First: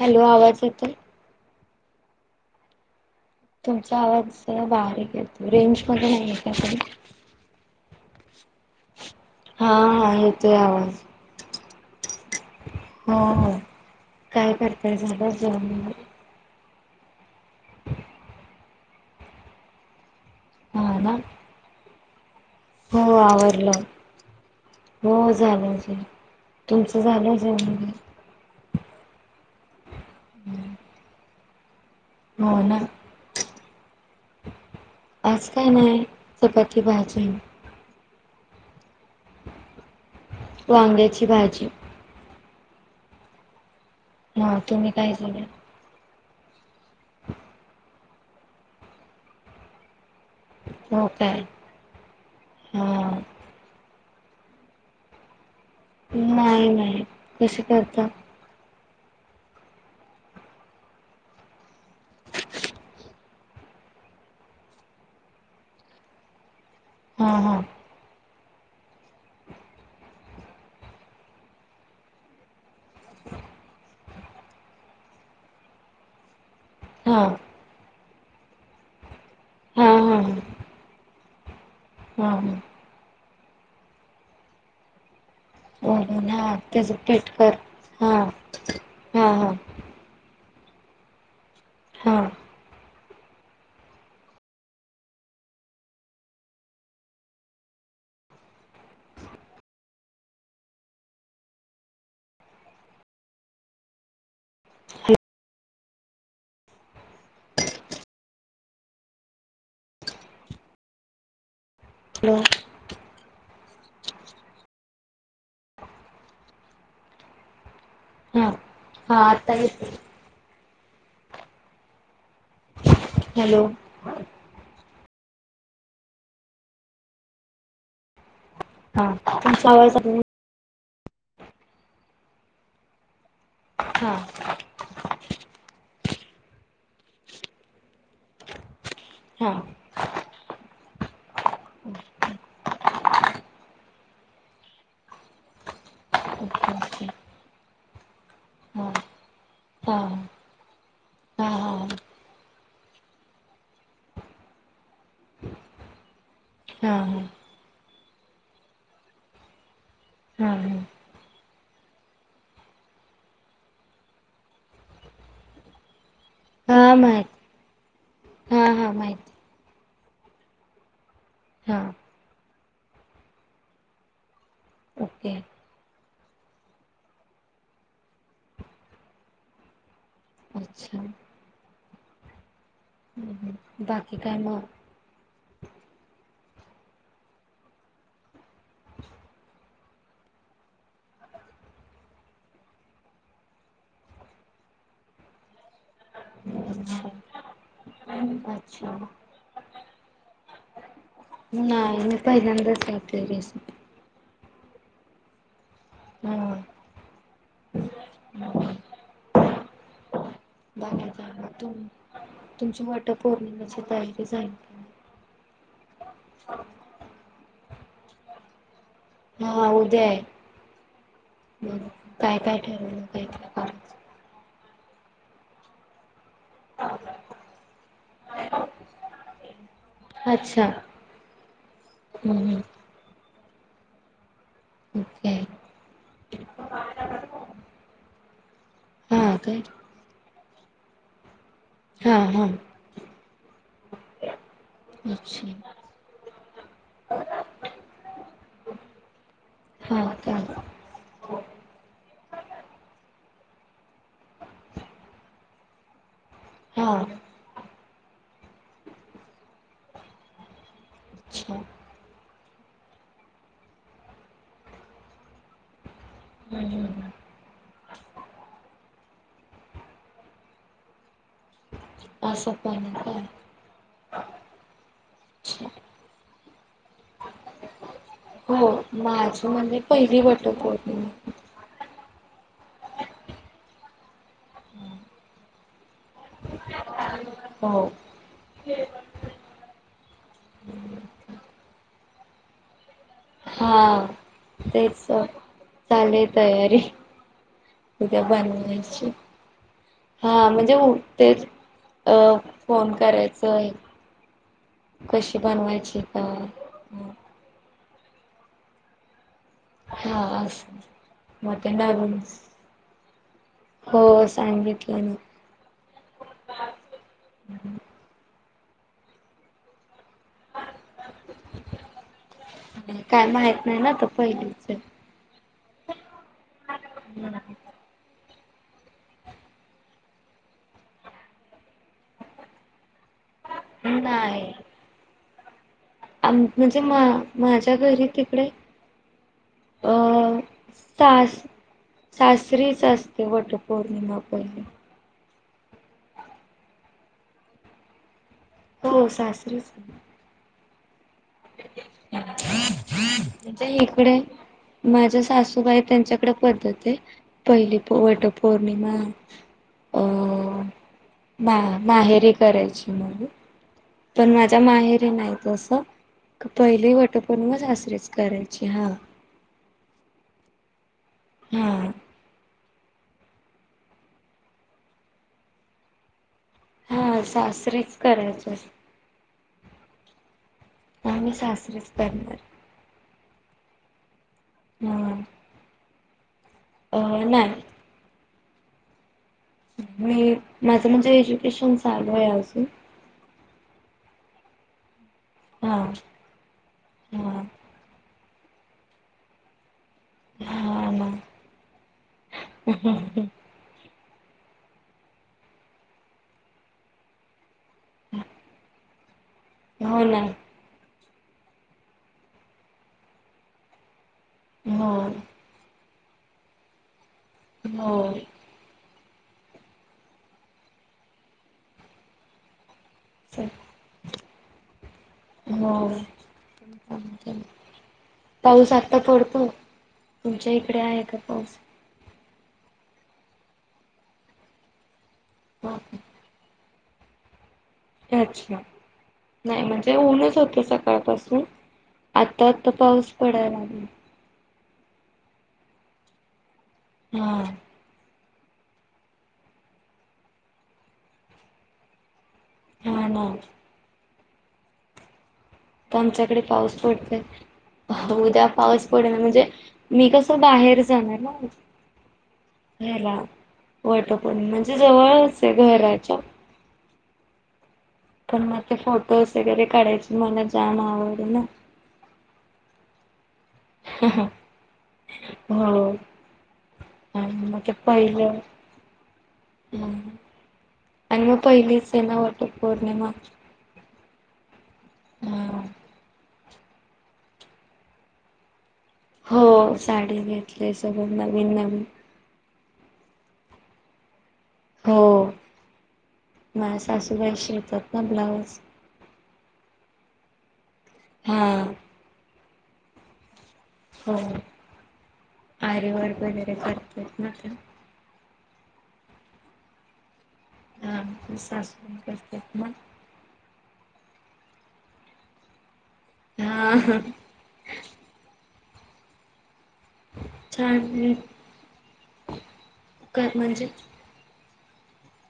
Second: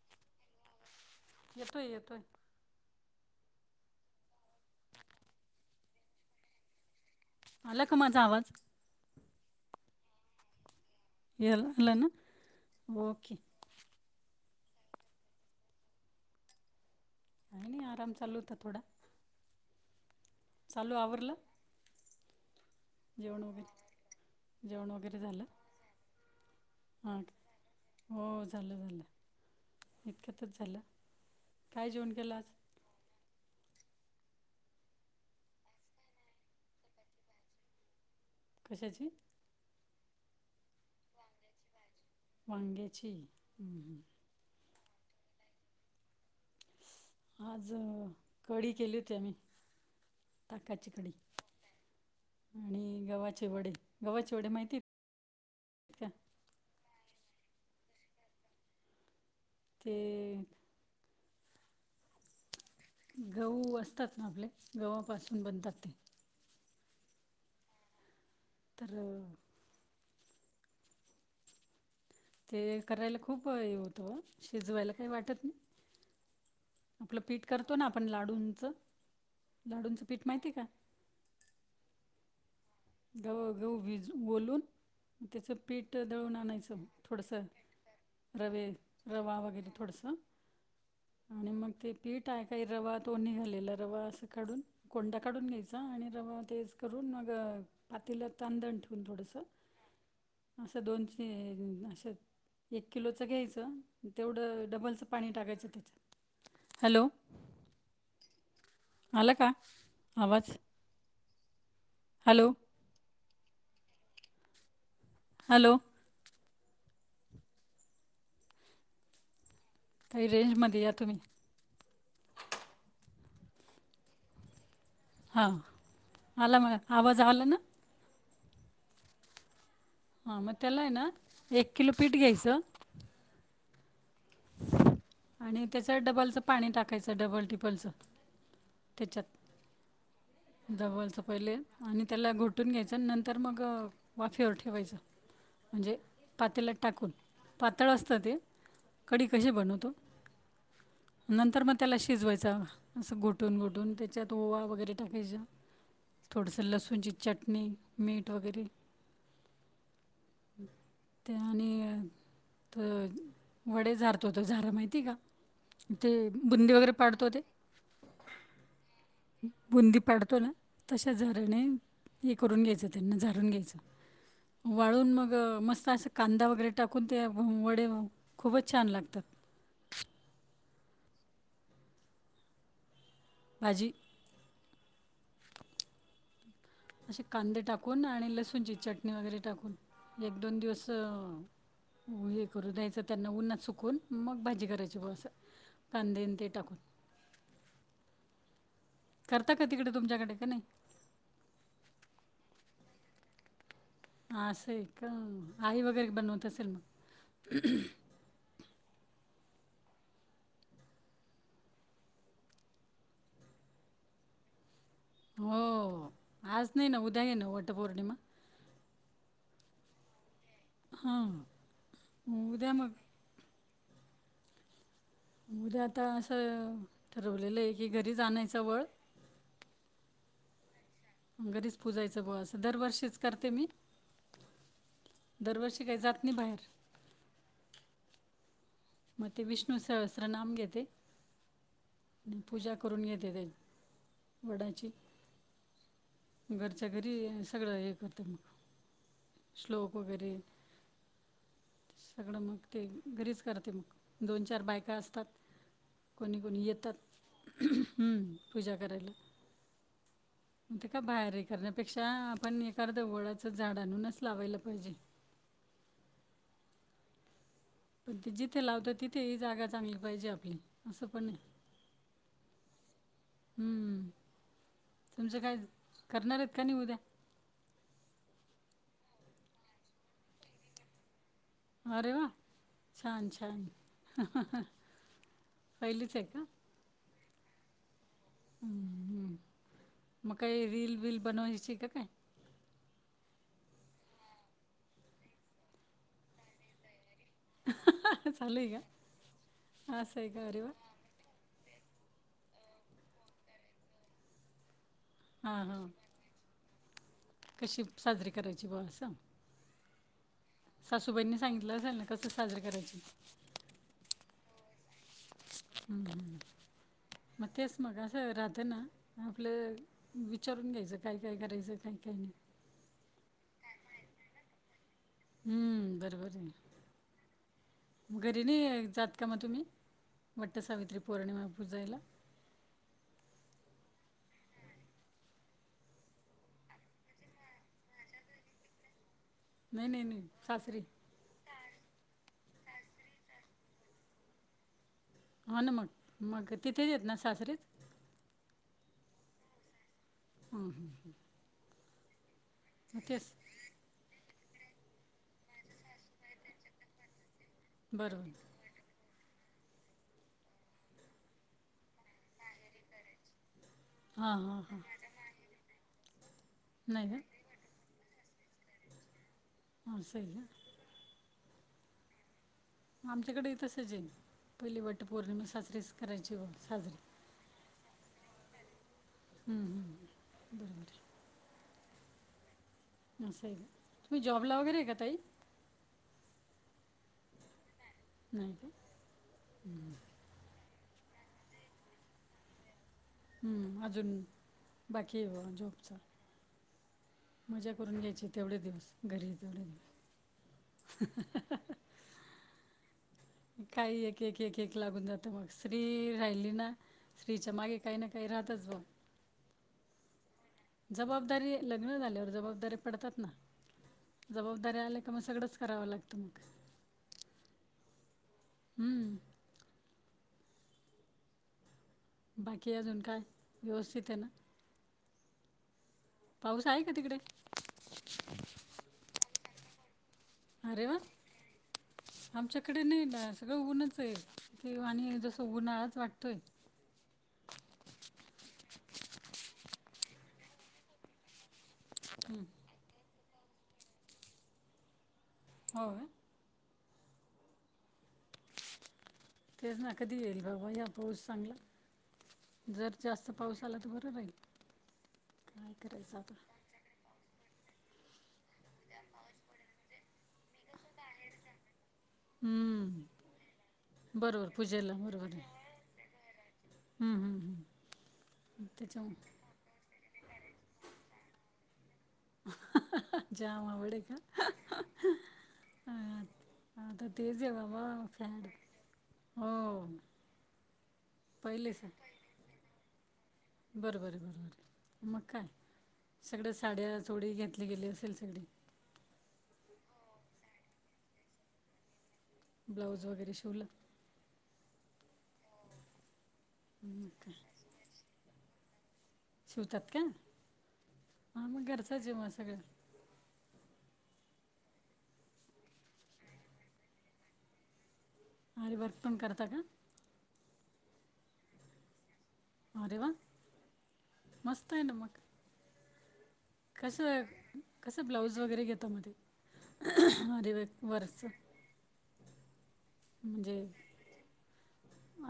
Hello आवाज येतोयं. येतोयं येतोयं. तुमचा आवाज बारीक येतोय रेंज मध्ये नाही आहे का आपण. ला का माझा आवाज? हा हा येतोय आवाज. याल लागला ना? हो वोकी. हो काय करताय? झालं जेवन? काही नाही आराम चालू होता थोडा. हा चालू ना आवरलं? हो जेवण आवरलं, वगैरे जेवण हो वगैरे झालं. तुमचं हां झालं जेवुन? हो झालं [unintelligible] इतक्यातच झालं. काय जेवन केलं आज? हो ना आज काय नाही, चपाती भाजी. कश्याची? वांग्याची भाजी. वांग्याची हं-हं हा तुम्ही काय झाल? आज अ कढी केली होती आम्ही. ताकाची हो कढी काय आणि हा गव्हाचे वडे. गव्हाचे वडे माहितीये? नाही-नाही कसे करता? ते [unintelligible] गहू असतात ना आपले गव्हापासून बनतात ते. हा-हा. तर अं. ते करायला खूप हे होतं हो, शिजवायला काही वाटत नाही. आपलं हा पीठ करतो ना आपण हा लाडूंचं-लाडूंचं पीठ माहिती का? हं-हं गव्ह गहु भीजुन ओलून त्याचं पीठ म्हणून दळून हा आणायचं त्याच पेट थोडंसं कर हा रवे हा रवा वगैरे थोडासं. आणि मग ते हा हा पीठ आहे काही रवात तो न्ही झालेला रवा असं काढून कोंडा काढून घ्यायचा आणि रवा तेच करून मग अ पातेलात तांंदन ठेवून थोडासं असं दोन शे एक किलोचं घ्यायचं. तेवढं डबलचं पाणी टाकायचं त्याच्यात, हॅलो आला का आवाज? Hello hello. हा हा आता येतो काही रेंजमध्ये या तुम्ही. हॅलो. हा आला मला, आवाज ना? हा तुमचा आवाज [unintelligible] हां मग त्याला आहे ना एक किलो पीठ घ्यायचं हा. आणि त्याचं डबलचं पाणी टाकायचं डबल ट्रिपलचं. हा. दबायचं पहिले आणि त्याला घोटून घ्यायचं नंतर मग अ वाफेवर ठेवायचं. म्हणजे पातेलात ओके ओके टाकून, पातळ असतं ते. हा कढी कशी हा बनवतो? हा नंतर मग हा त्याला शिजवायचा अस घोटून घोटून त्याच्यात ओवा वगैरे टाकायचं थोडंसं हा लसूणची चटणी, मीठ वगैरे. हा हा त्यानी तर वडे झारतो तो झारा माहितेय का ते बुंदी हा वगैरे हा पाडतो ते माहिती हा हा माहित पडतो ना तश्या झाऱ्याने हे करून घ्यायचं त्यांना झारुन घ्यायचं वाळून ओके मग मस्त असं कांदा वगैरे टाकून ते आपण वडे खूपच छान लागतात अच्छा हम्म हम्म भाजी बाकी काय म असे कांदे टाकून आणि लसूणची चटणी वगैरे टाकून एक दोन दिवस अ हे करू द्यायचं त्यांना उन्हात सुकून मग भाजी करायची ब असं कांदेन ते टाकून हम् [inaudible] [unintelligible] करता का तिकडे तुमच्याकडे का नाही नाही [unintelligible] [unintelligible] मी काय झंझट नाही करत असं आहे का आई वगैरे हा बनवत असेल म बाकी काय मग तुम्ही तुमची वटपौर्णिमेची तयारी जाईल का नाही हो आज नाही ना उद्या आहे ना वटपौर्णिमा हा उद्या आहे हां काय काय उद्या मग ठरवलं करायचं? उद्या आता असं ठरवलेलं आहे की घरी जाण्याचं वळ अच्छा घरीच पुजायचं ग हम्म अस हम्म दरवर्षीच करते मी ओके दरवर्षी काही जात नाही बाहेर म हा काय विष्णु सहस्र नाम घेत हा हा पूजा करून घेते त्या वडाची अच्छा घरच्या घरी हे सगळं हे करते मग श्लोक हा वगैरे काय सगळं मग ते घरीच करते मग दोन चार बायका असतात कोणी कोणी हा येतात हम्म पूजा करायला म्हण ते का बाहेरही अच्छा करण्यापेक्षा आपण एका जवळाचं झाड आणूनच लावायला पाहिजे [inaudible] [inaudible] हम्म पण ते जिथे लावत तिथे ही जागा चांगली पाहिजे आपली असं पण अस पण आहे का हम्म, तुमचं काय करणार आहेत का नाही उद्या हो माझं म्हण पहिली वटपौर्णिमा अरे वा छान छान हा हा... पहिलीच आहे का हो हम्म हम्म मकई रील विल बनवायचे का काय हा तेच चा चाले तयारी उद्या चालू आहे का बनवायची असं आहे का हा अरे वा म्हणजे ते अ फोन करायच आहे कशी हां हां बनवायची का कशी साजरी करायची बावा सांग हा असं सासूबाईंनी मग ते सांगितलं असेल ना नवीन कसं साजरं करायची सांगितले ना हम्म हम्म मग तेच मगं असं राहत तर ना आपलं विचारून घ्यायचं काय काय करायचं काय काय नाही काय माहित नाही ना तर पहिलीच ए हम्म बरोबर आहे ना हम्म घरी नाही जात का मग तुम्ही वट सावित्री पौर्णिमा पुंजायला ययययय म्हणजे माझ्या घरी तिकडे नाही अ नाही नाही सासरी सास सासरीच असते वटपौर्णिमा पहिली हा ना मग मग तिथेच येत ना सासरीत हो सासरीच हं, हं. मग तेच इकडे माझ्या सासूबाई त्यांच्याकडे पद्धत आहे पहिली वट बरोबर पौर्णिमा अं मा माहेरी करायची मला पण हां माझ्या हां हां माहेर नाही तसं पहिली नाही वाट का पौर्णिमा मग सासरी करायची हा ह अस आहे ना हं आमच्याकडे तसच आहे पहिली वट पौर्णिमा साजरीच करायची ग हा सासरीेच करायच हम हम बरोबर आहे आम्ही साररीच करणार असं आहे तुम्ही जॉबला वगैरे आहे का तई अं नाही नाही का माझं म्हणजे एज्युकेशन चालू आहे अजून आजून बाकी मग हा जॉबच हा मजा करून घ्यायची तेवढे दिवस घरी तेवढे दिवस हा ना काही एक एक एक एक लागून जात मग स्त्री राहिली ना स्त्रीच्या मागे काही ना काही राहतच बघ हो ना जबाबदारी लग्न झाल्यावर जबाबदारी पडतात ना जबाबदारी हो आल्या का मग सगळंच करावं लागतं मग हो हं, बाकी अजून काय व्यवस्थित आहे ना हो पाऊस आहे का तिकडे पाऊस आता पडतो तुमच्या इकडे अरे वा आहे का पाऊस आमच्याकडे नाही ड सगळं उनच आहे ते आणि जसं हो उन्हाळाच का? वाटतोय अच्छा नाही म्हणजे ऊनच होतं सकाळपासून हं. आत्ता आता पाऊस पडायला लागला हो हा तेच ना कधी येईल बाबा, या पोच चांगला जर हा जास्त ना पाऊस आला तर बरं राहील काय करायचं आता? आमच्याकडे पाऊस पडतोय, उद्या पाऊस पडला म्हणजे मी कस? बाहेर जाणार ना? हा ला हम्म वाट, पण बरोबर म्हणजे पूजेला बरोबर जवळच आहे घराच्या हम्म हम्म हम्म पण मग ते त्याच्या फोटोज वगैरे काढायचे मला जाम आवडतात ना जाऊ बडे का? हो हातात तेज आणि आहे मग ते बाबा पहिलं फंड हा आणि मग पहिलेच आहे पहिलीच ना होत पौर्णिमा बरोबर बरोबर मग काय सगळ्या साड्या चोडी घेतली गेली असेल सगळी हो साडी घेतली सगं नवीन नवीन बलाऊज वगैरे शोल हो माझ मग सासूबाई काय शिरतात ना ब्लाऊज शिवतात का हा मग घरचं जेव्हा सगळं हो आरेवरार वगैरे करत ना तर हर वर्क पण करत का अस का अरे वा मस्त आहे ना मग कस हा कस ब्लाऊज वगैरे घेतो मध्ये हरिवे वरस का म्हणजे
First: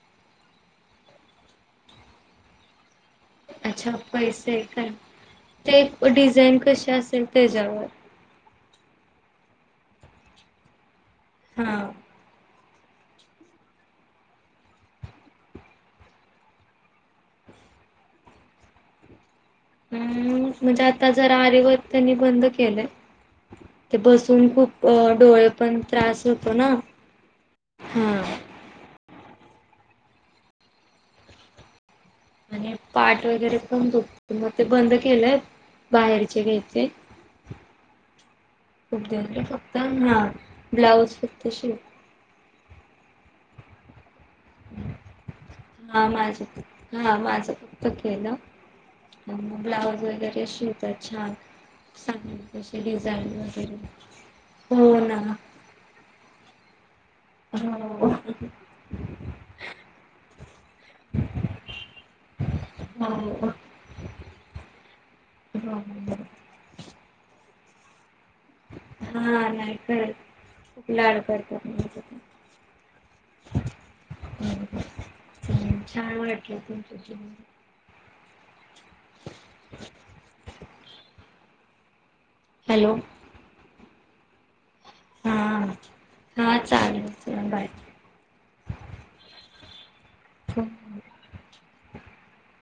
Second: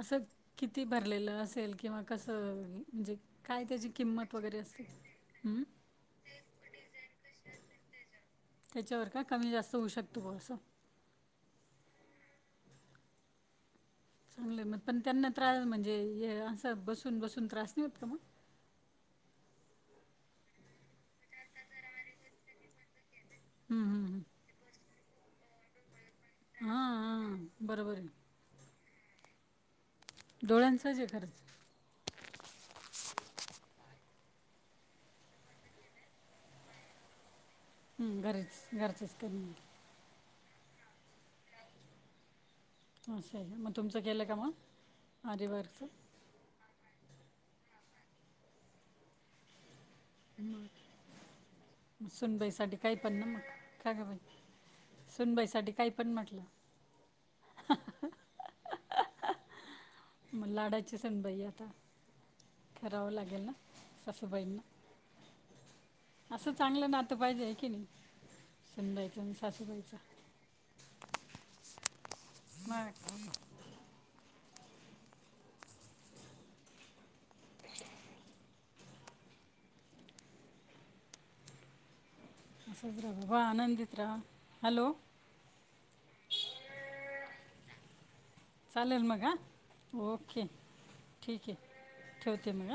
असं किती भरलेलं असेल किंवा कसं म्हणजे काय त्याची किंमत वगैरे असते हं? तेेप व डिझाईन कशी असेल त्याच्यावर त्याच्यावर का कमी जास्त होऊ शकतो ग असं हा चांगलं मग पण त्यांना त्रास म्हणजे असं बसून बसून त्रास नाही होत का मग का एकु येत नाही हम् म्हणजे आता जरा आरेवत त्यांनी बंद केलं हं, ते हं, हं. बसून खूप अ डोळे पण त्रास होतो ना हां, हां. बरोबर आहे. हा डोळ्यांचाचे खर्च आणि पाठ वगैरे कोण त ते बंद केलंय बाहेरचे घ्यायचे हं, घरीच घरचंच खपलं करणं. फक्त हा ब्लाउज फक्त शे ह स आहे मग तुमचं केलं का मग आरिवारचं हा माझं हा माझं फक्त केलं मग ब्लाउज वगैरे शिेतात छान सांगेल सुनबाई साठी तशी काही पण डिझाईन ना वगैरे का का बाई हो ना सुनबाई साठी काय पण म्हटलं हो म लाडाची सण बाई आता खराव लागेल हो ना साासबाईना असं चांगलं नातं पाहिजे आहे की नाही सुनबाईचं आणि हा नाही सासूबाईचं करत खूप लाड करत मग छान वाटलं तुमच्या अशा काही येकु नाही काही नाही आहे असंच रा हो आनंदित राहा हॅलो हा हा चालेल बाय चालेल मग ह ओके हो. ठीक आहे ठेवते मग हां